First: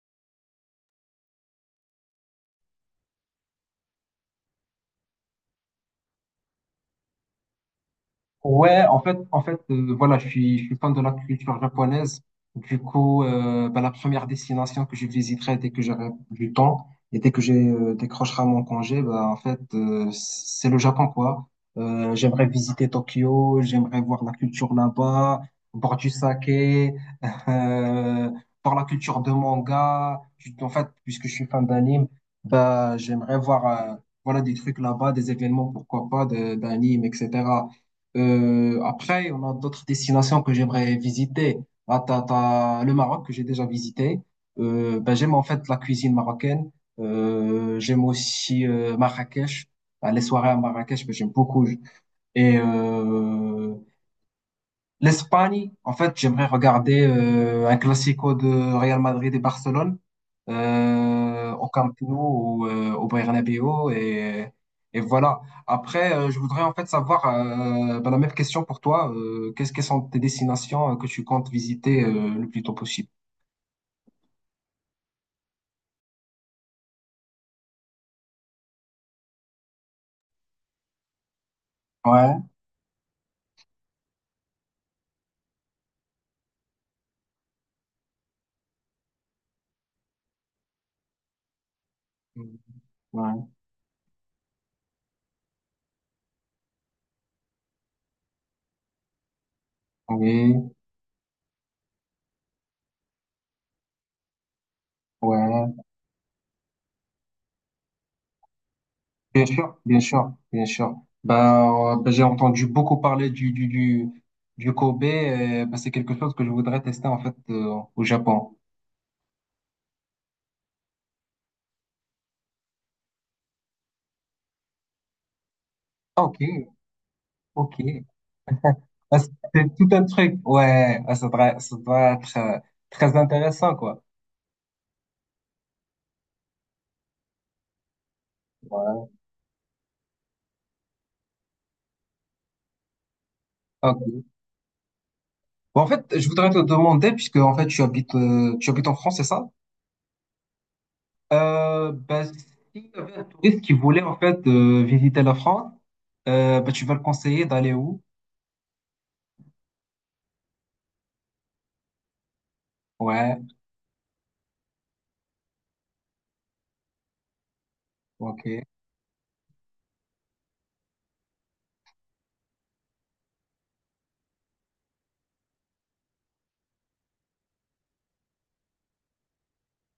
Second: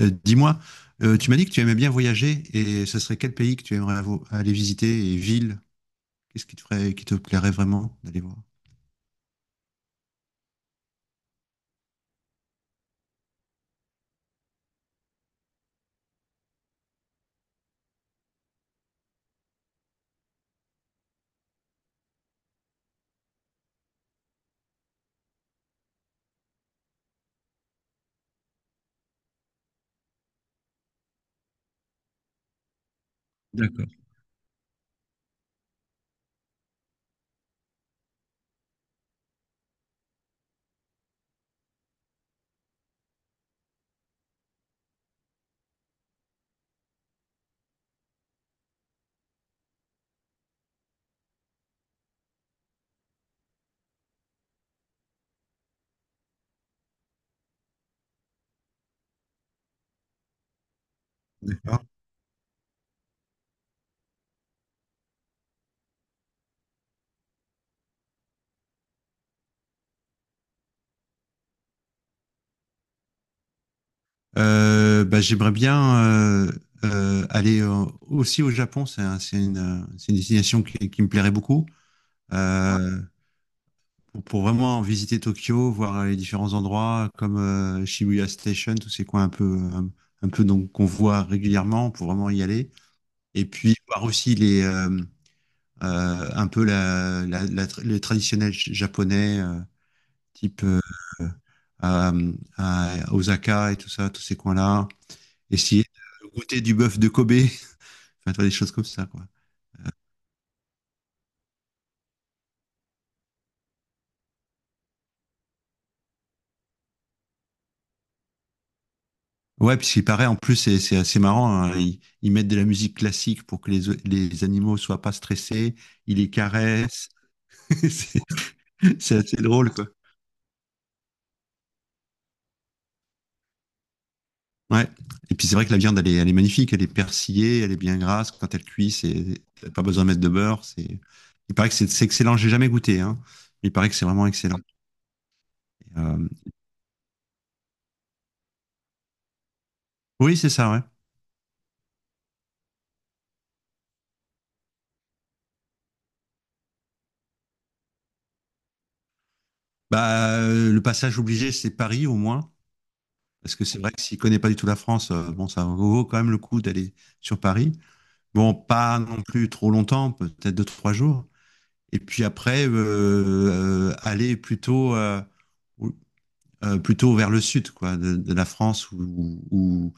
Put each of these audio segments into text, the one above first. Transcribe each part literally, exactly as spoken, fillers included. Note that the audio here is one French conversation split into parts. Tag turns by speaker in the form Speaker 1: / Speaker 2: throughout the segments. Speaker 1: Euh, Dis-moi, euh, tu m'as dit que tu aimais bien voyager et ce serait quel pays que tu aimerais avo- aller visiter et ville? Qu'est-ce qui te ferait, qui te plairait vraiment d'aller voir?
Speaker 2: Ouais, en fait, en fait, euh, voilà, je suis, je suis fan de la culture japonaise. Du coup, euh, bah, la première destination que je visiterai dès que j'aurai du temps et dès que j'ai euh, décrochera mon congé, bah, en fait, euh, c'est le Japon, quoi. Euh, j'aimerais visiter Tokyo, j'aimerais voir la culture là-bas, boire du saké, euh, voir la culture de manga. Je- En fait, puisque je suis fan d'anime, bah, j'aimerais voir,
Speaker 1: D'accord.
Speaker 2: euh, voilà, des trucs là-bas, des événements, pourquoi pas, de- d'anime, et cetera. Euh, après, on a d'autres destinations que j'aimerais visiter. Ah, t'as, t'as le Maroc que j'ai déjà visité. Euh, ben, j'aime en fait la cuisine marocaine. Euh, j'aime aussi euh, Marrakech. Ah, les soirées à Marrakech, ben, j'aime beaucoup. Et euh, l'Espagne, en fait, j'aimerais regarder euh, un classico de Real Madrid et Barcelone euh, au
Speaker 1: D'accord.
Speaker 2: Camp Nou ou euh, au Bernabéu, et, et voilà. Après, euh, je voudrais en fait savoir euh, ben, la même question pour toi. Euh, qu'est-ce que sont tes destinations euh, que tu comptes visiter euh, le plus tôt possible?
Speaker 1: Euh, bah, j'aimerais bien euh, euh, aller euh, aussi au Japon. C'est un- c'est une, euh, c'est une destination qui, qui me plairait beaucoup.
Speaker 2: Ouais,
Speaker 1: Euh, pour, pour vraiment visiter Tokyo, voir les différents endroits comme euh, Shibuya Station, tous ces coins un peu, euh, un, peu donc qu'on voit régulièrement pour vraiment y aller. Et
Speaker 2: ouais,
Speaker 1: puis voir aussi les, euh, euh, un peu la, la, la les traditionnels japonais, euh, type
Speaker 2: oui,
Speaker 1: euh, à, à Osaka et tout ça, tous ces coins-là.
Speaker 2: ouais.
Speaker 1: Essayer de goûter du bœuf de Kobe, enfin, tu vois, des choses comme ça, quoi.
Speaker 2: Bien sûr, bien sûr, bien sûr. Bah, euh, bah, j'ai entendu beaucoup parler du, du, du, du Kobe. Euh, bah, c'est quelque chose que je voudrais tester en fait euh, au Japon.
Speaker 1: Ouais, puisqu'il paraît, en plus, c'est c'est assez marrant, hein. Ils, ils mettent de la musique classique pour que les, les animaux soient pas stressés, ils
Speaker 2: Ah,
Speaker 1: les
Speaker 2: ok,
Speaker 1: caressent.
Speaker 2: ok.
Speaker 1: C'est c'est
Speaker 2: Ah,
Speaker 1: assez drôle,
Speaker 2: c'est
Speaker 1: quoi.
Speaker 2: tout un truc. Ouais, ah, ça doit, ça doit être euh, très intéressant, quoi.
Speaker 1: Ouais. Et puis c'est vrai que la viande, elle est, elle est magnifique, elle est persillée, elle est bien grasse. Quand elle cuit,
Speaker 2: Ouais.
Speaker 1: c'est t'as pas besoin de mettre de beurre. C'est, il paraît que c'est, c'est excellent. J'ai jamais goûté, hein. Il paraît que c'est
Speaker 2: Ok.
Speaker 1: vraiment excellent.
Speaker 2: Bon, en fait, je
Speaker 1: Euh,
Speaker 2: voudrais te demander, puisque en fait tu habites, euh, tu habites en France, c'est ça?
Speaker 1: Oui, c'est ça, ouais.
Speaker 2: Euh, bah, s'il y avait un touriste qui voulait en fait euh, visiter la France, euh, bah, tu vas le conseiller d'aller où?
Speaker 1: Bah, euh, le passage obligé, c'est Paris au moins,
Speaker 2: Ouais,
Speaker 1: parce que c'est vrai que s'il connaît pas du tout la France, euh, bon, ça vaut quand même le coup d'aller sur Paris. Bon,
Speaker 2: ok.
Speaker 1: pas non plus trop longtemps, peut-être deux trois jours. Et puis après, euh, euh, aller plutôt euh, euh, plutôt vers le sud quoi, de, de la France, ou, ou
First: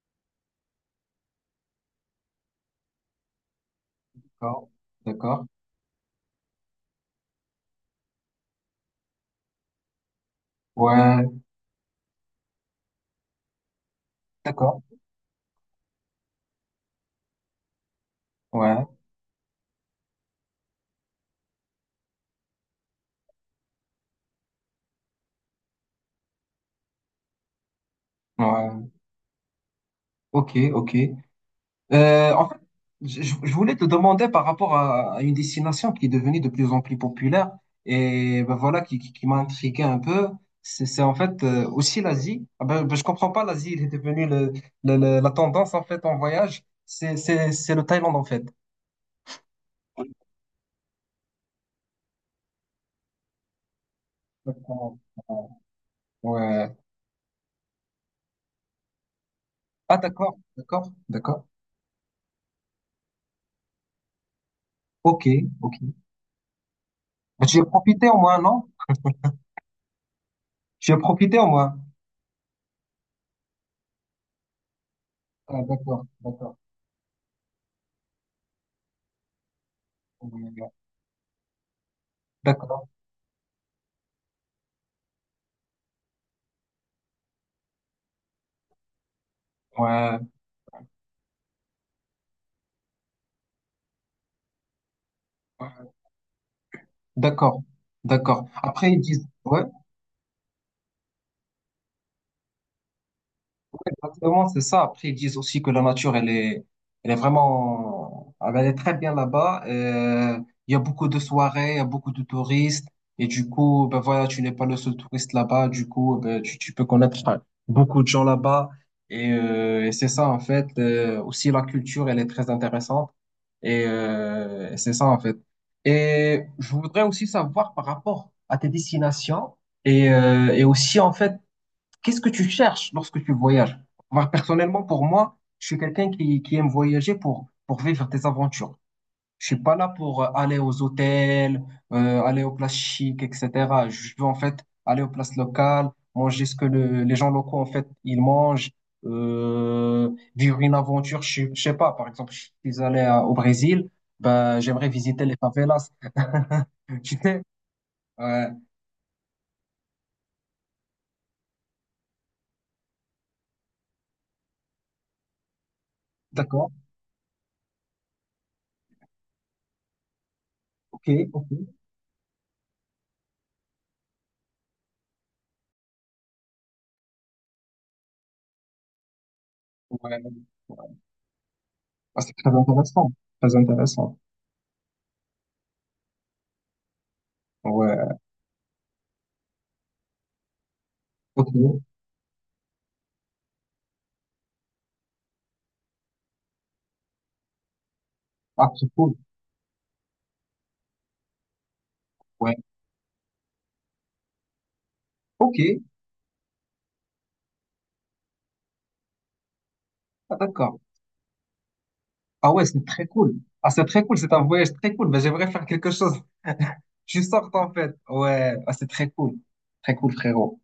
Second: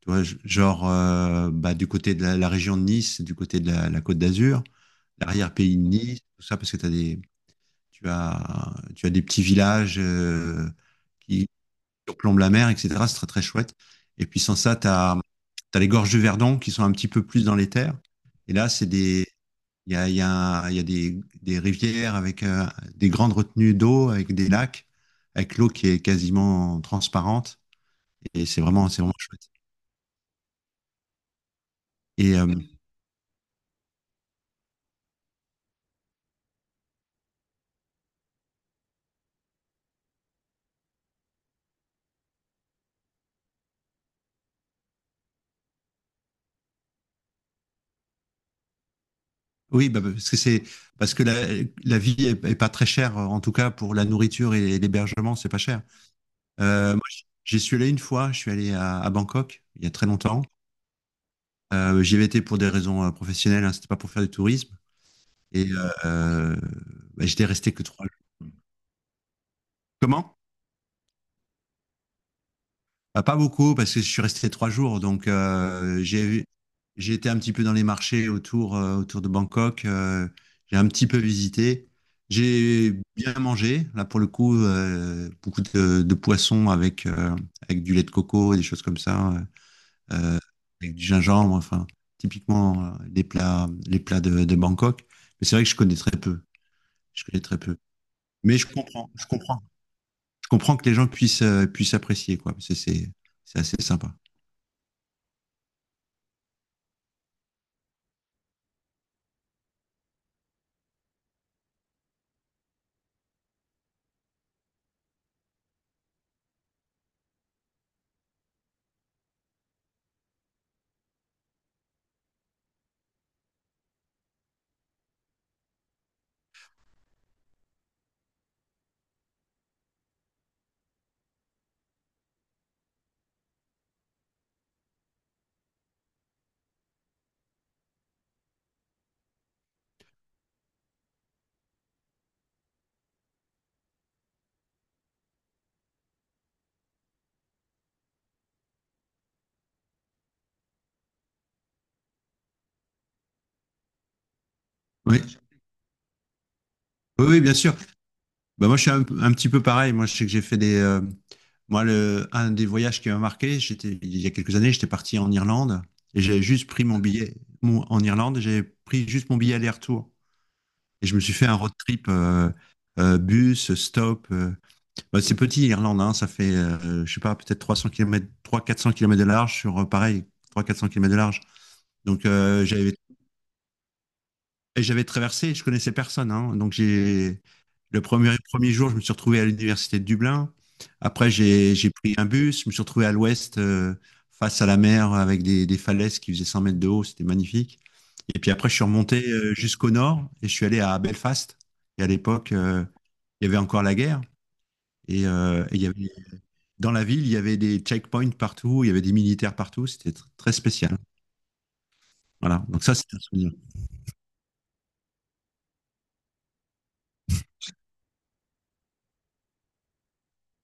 Speaker 1: tu vois, genre euh, bah, du côté de la, la région de Nice, du côté de la, la Côte d'Azur,
Speaker 2: D'accord, d'accord,
Speaker 1: l'arrière-pays de Nice, tout ça, parce que t'as des, tu, as, tu as des petits villages euh,
Speaker 2: ouais,
Speaker 1: qui surplombe la mer, et cetera. C'est très très chouette. Et puis sans ça,
Speaker 2: d'accord,
Speaker 1: tu as, les gorges du Verdon qui sont un petit peu plus dans les terres. Et là, c'est
Speaker 2: ouais,
Speaker 1: des, il y a, il y a, il y a des, des rivières avec euh, des grandes retenues d'eau, avec des lacs, avec l'eau qui est quasiment transparente. Et c'est vraiment,
Speaker 2: ouais,
Speaker 1: c'est vraiment chouette.
Speaker 2: ok, ok. Euh,
Speaker 1: Et euh,
Speaker 2: en fait, je, je- je voulais te demander par rapport à, à une destination qui est devenue de plus en plus populaire, et ben voilà qui, qui, qui m'a intrigué un peu. C'est c'est en fait euh, aussi l'Asie. Ah ben, ben, je comprends pas, l'Asie il est devenu le, le- le- la tendance en fait en voyage. C'est c'est- c'est le Thaïlande en fait.
Speaker 1: oui, bah, parce que c'est parce que la, la vie est, est pas très chère, en tout cas pour la nourriture et
Speaker 2: D'accord.
Speaker 1: l'hébergement, c'est pas cher.
Speaker 2: Ouais.
Speaker 1: Euh, moi, j'y suis allé une fois, je suis allé à, à Bangkok il y a
Speaker 2: Ah,
Speaker 1: très
Speaker 2: d'accord,
Speaker 1: longtemps.
Speaker 2: d'accord, d'accord.
Speaker 1: Euh, j'y avais été pour des raisons euh, professionnelles, hein, c'était pas pour faire du tourisme.
Speaker 2: Ok,
Speaker 1: Et
Speaker 2: ok.
Speaker 1: euh, euh, Bah, j'étais
Speaker 2: Ben, tu as
Speaker 1: resté que trois
Speaker 2: profité au
Speaker 1: jours.
Speaker 2: moins, non?
Speaker 1: Comment?
Speaker 2: Tu as profité au moins.
Speaker 1: Bah, pas beaucoup, parce que je suis resté trois jours. Donc,
Speaker 2: Ah,
Speaker 1: euh,
Speaker 2: d'accord,
Speaker 1: j'ai,
Speaker 2: d'accord.
Speaker 1: j'ai été un petit peu dans les marchés autour, euh, autour de Bangkok. Euh,
Speaker 2: Ouais,
Speaker 1: j'ai un petit peu visité.
Speaker 2: d'accord.
Speaker 1: J'ai bien mangé, là pour le coup, euh, beaucoup de, de poissons avec, euh, avec du lait de coco, des choses comme ça,
Speaker 2: Ouais.
Speaker 1: euh, avec du gingembre, enfin, typiquement euh, les plats, les plats de, de Bangkok. Mais c'est vrai que je
Speaker 2: Ouais.
Speaker 1: connais très peu. Je connais très
Speaker 2: D'accord,
Speaker 1: peu.
Speaker 2: d'accord.
Speaker 1: Mais je
Speaker 2: Après, ils
Speaker 1: comprends, je
Speaker 2: disent,
Speaker 1: comprends.
Speaker 2: ouais.
Speaker 1: Je comprends que les gens puissent, euh, puissent apprécier, quoi, parce que c'est, c'est assez
Speaker 2: Ouais,
Speaker 1: sympa.
Speaker 2: exactement, c'est ça. Après, ils disent aussi que la nature, elle est, elle est vraiment, elle est très bien là-bas. Euh, il y a beaucoup de soirées, il y a beaucoup de touristes. Et du coup, ben voilà, tu n'es pas le seul touriste là-bas. Du coup, ben, tu, tu peux connaître beaucoup de gens là-bas. Et, euh, et c'est ça, en fait. Euh, aussi, la culture, elle est très intéressante. Et euh, c'est ça, en fait. Et je voudrais aussi savoir par rapport à tes destinations et, euh, et aussi, en fait, qu'est-ce que tu cherches lorsque tu voyages? Moi, personnellement, pour moi, je suis quelqu'un qui, qui aime voyager pour, pour vivre des aventures. Je suis pas là pour euh, aller aux hôtels, euh, aller aux places chics, et cetera. Je veux en fait aller aux places locales, manger ce que le- les gens locaux, en fait, ils mangent, euh, vivre une aventure. Je, je sais pas, par exemple, je suis allé à- au Brésil, ben, j'aimerais
Speaker 1: Oui,
Speaker 2: visiter les favelas. Tu
Speaker 1: oui, oui,
Speaker 2: sais?
Speaker 1: bien sûr.
Speaker 2: Ouais,
Speaker 1: Bah, moi, je suis un, un petit peu pareil. Moi, je sais que j'ai fait des. Euh, moi, le, un des voyages qui m'a marqué, j'étais, il y a quelques années, j'étais parti en Irlande et j'avais juste
Speaker 2: d'accord,
Speaker 1: pris mon billet. Mon- en Irlande, j'avais pris juste mon billet aller-retour.
Speaker 2: ok,
Speaker 1: Et je me suis fait
Speaker 2: ok.
Speaker 1: un road trip, euh, euh, bus, stop. euh. Bah, c'est petit, l'Irlande, hein, ça fait, euh, je sais pas, peut-être trois cents kilomètres, trois quatre cents kilomètres de large sur, euh, pareil, trois quatre cents
Speaker 2: Ouais.
Speaker 1: kilomètres de large.
Speaker 2: Ah,
Speaker 1: Donc,
Speaker 2: c'est très
Speaker 1: euh, j'avais,
Speaker 2: intéressant, très intéressant.
Speaker 1: et j'avais traversé, je connaissais personne, hein. donc, j'ai. Le
Speaker 2: Ouais,
Speaker 1: premier, premier jour, je me suis retrouvé à l'université de Dublin. Après,
Speaker 2: ok.
Speaker 1: j'ai j'ai pris un bus, je me suis retrouvé à l'ouest, euh, face à la mer, avec des, des falaises qui faisaient cent mètres de haut, c'était magnifique. Et puis après,
Speaker 2: Ah,
Speaker 1: je suis
Speaker 2: c'est cool.
Speaker 1: remonté euh, jusqu'au nord et je suis allé à Belfast. Et à l'époque,
Speaker 2: Ouais,
Speaker 1: euh, il y avait encore la guerre. Et,
Speaker 2: ok.
Speaker 1: euh, et il y avait, dans la ville, il y avait des checkpoints partout, il y avait des militaires partout, c'était tr-
Speaker 2: Ah,
Speaker 1: très
Speaker 2: d'accord.
Speaker 1: spécial.
Speaker 2: Ah,
Speaker 1: Voilà,
Speaker 2: ouais,
Speaker 1: donc
Speaker 2: c'est
Speaker 1: ça, c'est
Speaker 2: très
Speaker 1: un
Speaker 2: cool.
Speaker 1: souvenir.
Speaker 2: Ah, c'est très cool, c'est un voyage très cool. Mais j'aimerais faire quelque chose. Je sorte en fait. Ouais, ah, c'est très cool. Très cool, frérot.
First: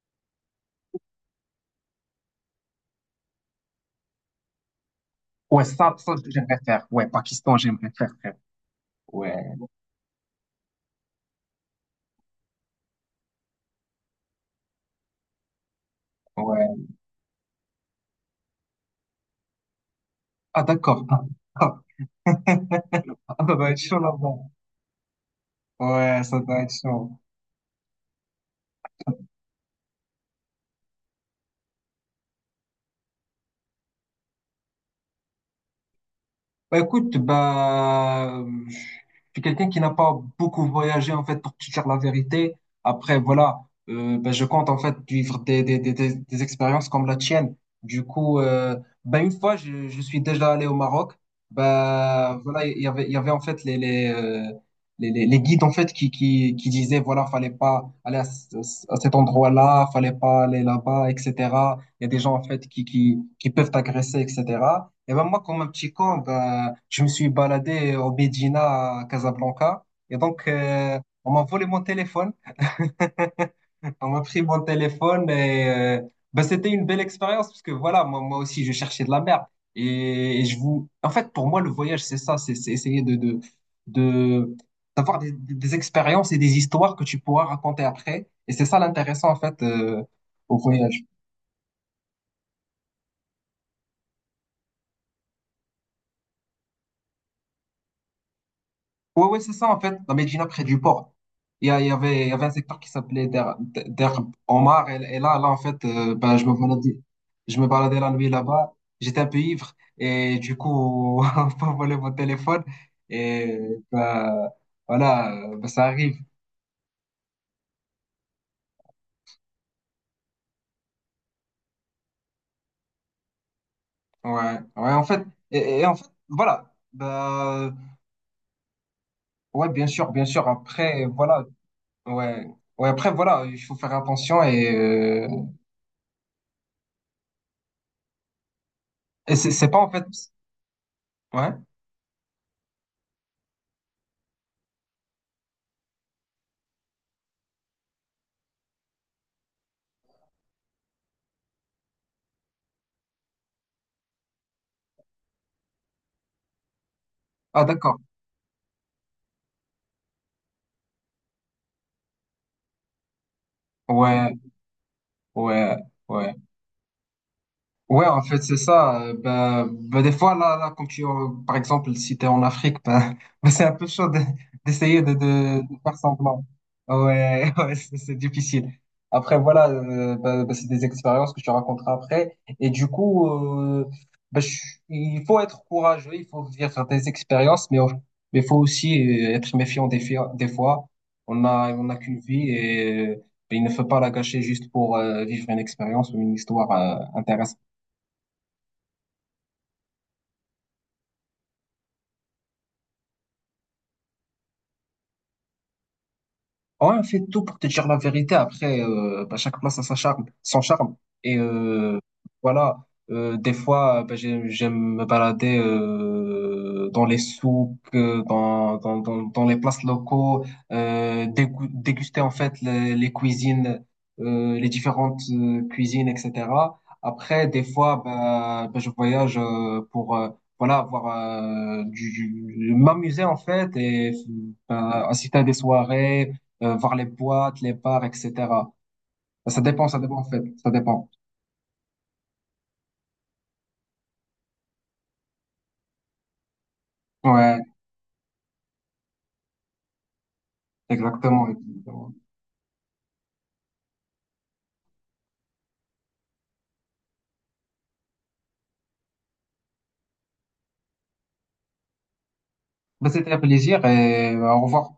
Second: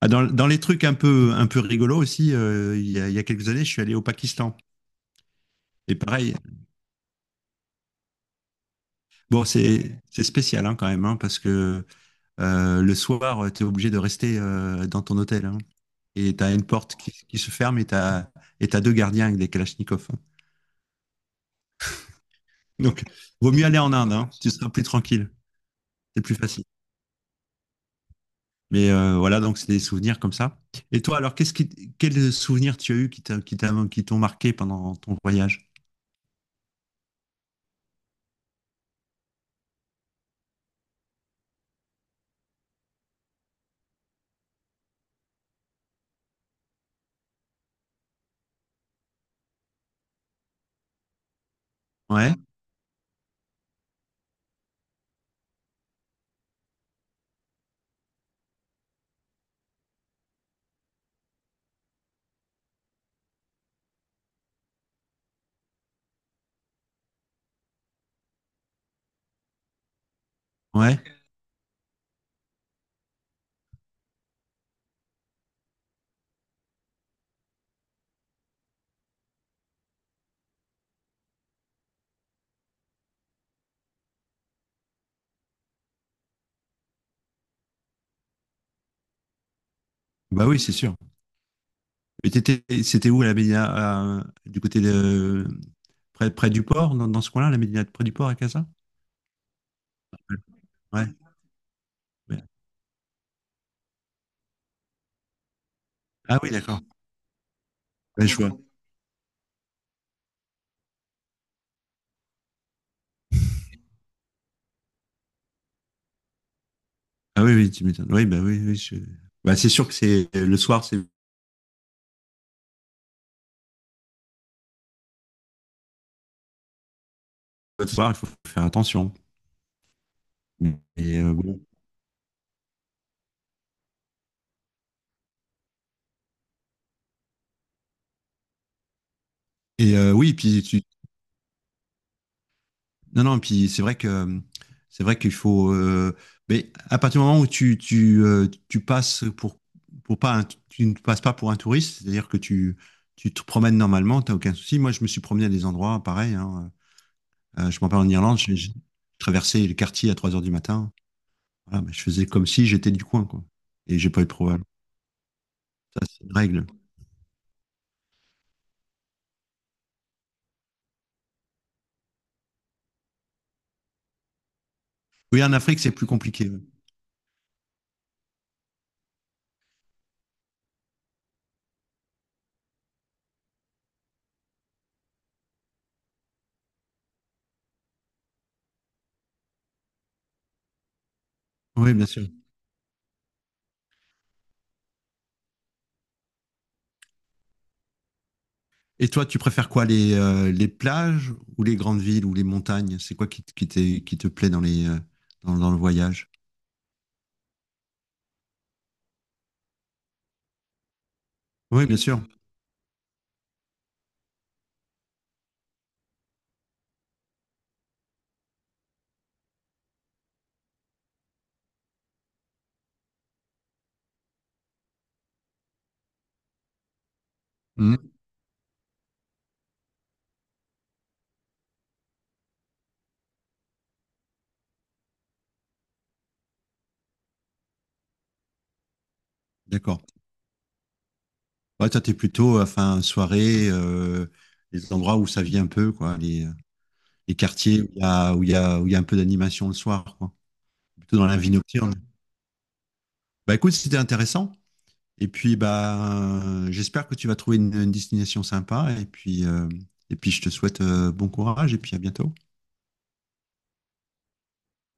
Speaker 1: Ah, dans, dans les trucs un peu, un peu rigolos aussi, euh, il y a, il y a quelques années, je suis allé au Pakistan.
Speaker 2: Ouais, ça,
Speaker 1: Et
Speaker 2: ça,
Speaker 1: pareil.
Speaker 2: j'aimerais faire. Ouais, Pakistan, j'aimerais faire, frérot. Ouais,
Speaker 1: Bon, c'est c'est spécial, hein, quand même, hein, parce que euh, le soir, tu es obligé de rester euh, dans ton hôtel, hein. Et tu as une
Speaker 2: ouais.
Speaker 1: porte qui, qui se ferme et tu as, et t'as deux gardiens avec des kalachnikovs, hein.
Speaker 2: Ah, d'accord. Ah, ah.
Speaker 1: Donc,
Speaker 2: Ah,
Speaker 1: vaut
Speaker 2: ça
Speaker 1: mieux
Speaker 2: doit être
Speaker 1: aller en
Speaker 2: chaud
Speaker 1: Inde, hein,
Speaker 2: là-bas.
Speaker 1: tu seras plus tranquille, c'est
Speaker 2: Ouais,
Speaker 1: plus
Speaker 2: ça doit
Speaker 1: facile.
Speaker 2: être chaud.
Speaker 1: Mais euh, voilà, donc c'est des souvenirs comme ça. Et toi, alors, qu'est-ce qui, quels souvenirs tu as eu qui t'a- qui t'a- qui t'ont marqué pendant ton voyage?
Speaker 2: Bah, écoute, bah, je suis quelqu'un qui n'a pas beaucoup voyagé, en fait, pour te dire la vérité. Après, voilà, euh, bah, je compte, en fait, vivre des, des, des, des- des expériences comme la tienne. Du coup, euh, bah, une fois, je, je suis déjà allé au Maroc.
Speaker 1: Ouais,
Speaker 2: Bah, voilà, il y avait, il y avait, en fait, les, les, euh, les, les les guides, en fait, qui, qui, qui disaient, voilà, fallait pas aller à, ce- à cet endroit-là, fallait pas aller là-bas, et cetera. Il y a des gens, en fait, qui, qui, qui peuvent t'agresser, et cetera. Et ben moi, comme un petit con, ben, je me suis baladé au Médina, à Casablanca. Et donc, euh,
Speaker 1: ouais.
Speaker 2: on m'a volé mon téléphone. On m'a pris mon téléphone et euh, ben, c'était une belle expérience parce que voilà, moi, moi aussi, je cherchais de la merde. Et, et je vous... En fait, pour moi, le voyage, c'est ça, c'est c'est essayer de, de, de, d'avoir des, des- des expériences et des histoires que tu pourras raconter après. Et c'est ça l'intéressant, en fait, euh,
Speaker 1: Bah
Speaker 2: au
Speaker 1: oui, c'est sûr.
Speaker 2: voyage.
Speaker 1: Et t'étais- C'était où la médina, euh, du côté de près, près du port, dans, dans ce coin-là, la médina près du port à Casa?
Speaker 2: Ouais, ouais, c'est ça, en fait, la Médina près du
Speaker 1: Ouais.
Speaker 2: port. Il y, a- il y avait, il y
Speaker 1: Ouais.
Speaker 2: avait un secteur qui s'appelait Der, Der Omar, et, et là, là, en fait, euh, ben,
Speaker 1: Ah
Speaker 2: je
Speaker 1: oui,
Speaker 2: me
Speaker 1: d'accord.
Speaker 2: baladais, je me baladais la
Speaker 1: Ouais,
Speaker 2: nuit
Speaker 1: je vois.
Speaker 2: là-bas, j'étais un peu ivre, et du coup, on peut voler mon téléphone, et ben, voilà, euh, ben, ça arrive.
Speaker 1: Ah, oui, oui, tu m'étonnes. Oui, bah oui, oui, je- bah, c'est sûr que c'est le soir, c'est
Speaker 2: Ouais, ouais, en fait, et, et en fait, voilà, ben,
Speaker 1: le soir, il faut faire attention.
Speaker 2: ouais, bien sûr, bien sûr, après,
Speaker 1: Et euh,
Speaker 2: voilà,
Speaker 1: bon.
Speaker 2: ouais, ouais, après, voilà, il faut faire attention, et, euh, et c'est c'est pas, en
Speaker 1: Et
Speaker 2: fait,
Speaker 1: euh, oui, puis tu,
Speaker 2: ouais,
Speaker 1: non, non, puis c'est vrai que c'est vrai qu'il faut. Euh, mais à partir du moment où tu, tu, euh, tu passes pour, pour pas un- tu ne passes pas pour un touriste, c'est-à-dire que tu, tu te promènes normalement, t'as aucun souci. Moi, je me suis promené à des endroits pareils, hein.
Speaker 2: ah,
Speaker 1: Euh, je m'en
Speaker 2: d'accord.
Speaker 1: parle en Irlande, j'ai j'ai traversé le quartier à trois heures du matin. Voilà, mais je faisais comme si j'étais du coin, quoi. Et j'ai pas eu de
Speaker 2: Ouais,
Speaker 1: problème.
Speaker 2: ouais,
Speaker 1: Ça, c'est une
Speaker 2: ouais.
Speaker 1: règle.
Speaker 2: Ouais, en fait, c'est ça. Euh, Bah, bah, des fois, là, là, quand tu, euh, par exemple, si t'es en Afrique, bah, bah, c'est un peu chaud de- d'essayer de,
Speaker 1: Oui, en
Speaker 2: de, de
Speaker 1: Afrique, c'est
Speaker 2: faire
Speaker 1: plus
Speaker 2: semblant.
Speaker 1: compliqué, ouais.
Speaker 2: Ouais, ouais, c'est c'est difficile. Après, voilà, euh, bah, bah, c'est des expériences que tu raconteras après. Et du coup, euh, bah, je- il faut être courageux, il faut vivre des expériences, mais on- mais il faut aussi euh, être méfiant des, fi- des fois. On a, on
Speaker 1: Oui,
Speaker 2: n'a
Speaker 1: bien
Speaker 2: qu'une
Speaker 1: sûr.
Speaker 2: vie et euh, il ne faut pas la gâcher juste pour euh, vivre une expérience ou une histoire euh, intéressante.
Speaker 1: Et toi, tu préfères quoi, les, euh, les plages ou les grandes villes ou les montagnes? C'est quoi qui, te- qui, t'est- qui te plaît dans les, euh, dans, dans le voyage?
Speaker 2: Ouais, on fait tout pour te dire la vérité. Après, euh, bah, chaque place a sa charme, son charme. Et
Speaker 1: Oui, bien
Speaker 2: euh,
Speaker 1: sûr.
Speaker 2: voilà. Euh, des fois, bah, j'ai- j'aime me balader euh, dans les souks, euh, dans, dans, dans, dans les places locaux, euh, dégou- déguster en fait les, les cuisines, euh, les différentes euh, cuisines, et cetera. Après, des fois,
Speaker 1: Mhm.
Speaker 2: bah, bah, je voyage euh, pour euh, voilà, avoir euh, du, du- m'amuser en fait et bah, assister à des soirées euh, voir les boîtes, les bars, et cetera. Ça dépend, ça
Speaker 1: D'accord.
Speaker 2: dépend en fait, ça dépend.
Speaker 1: Ouais, toi, t'es plutôt, enfin, soirée, euh, les endroits où ça vit un peu, quoi, les, euh, les
Speaker 2: Ouais,
Speaker 1: quartiers où il y a, où il y a, où il y a un peu d'animation le soir, quoi. Plutôt dans la
Speaker 2: exactement,
Speaker 1: vie nocturne.
Speaker 2: exactement.
Speaker 1: Bah, écoute, c'était intéressant. Et puis, bah, euh, j'espère que tu vas trouver une, une destination sympa. Et puis, euh, et puis, je te souhaite, euh, bon courage et puis à bientôt.
Speaker 2: Bah, c'était un plaisir et euh, au revoir.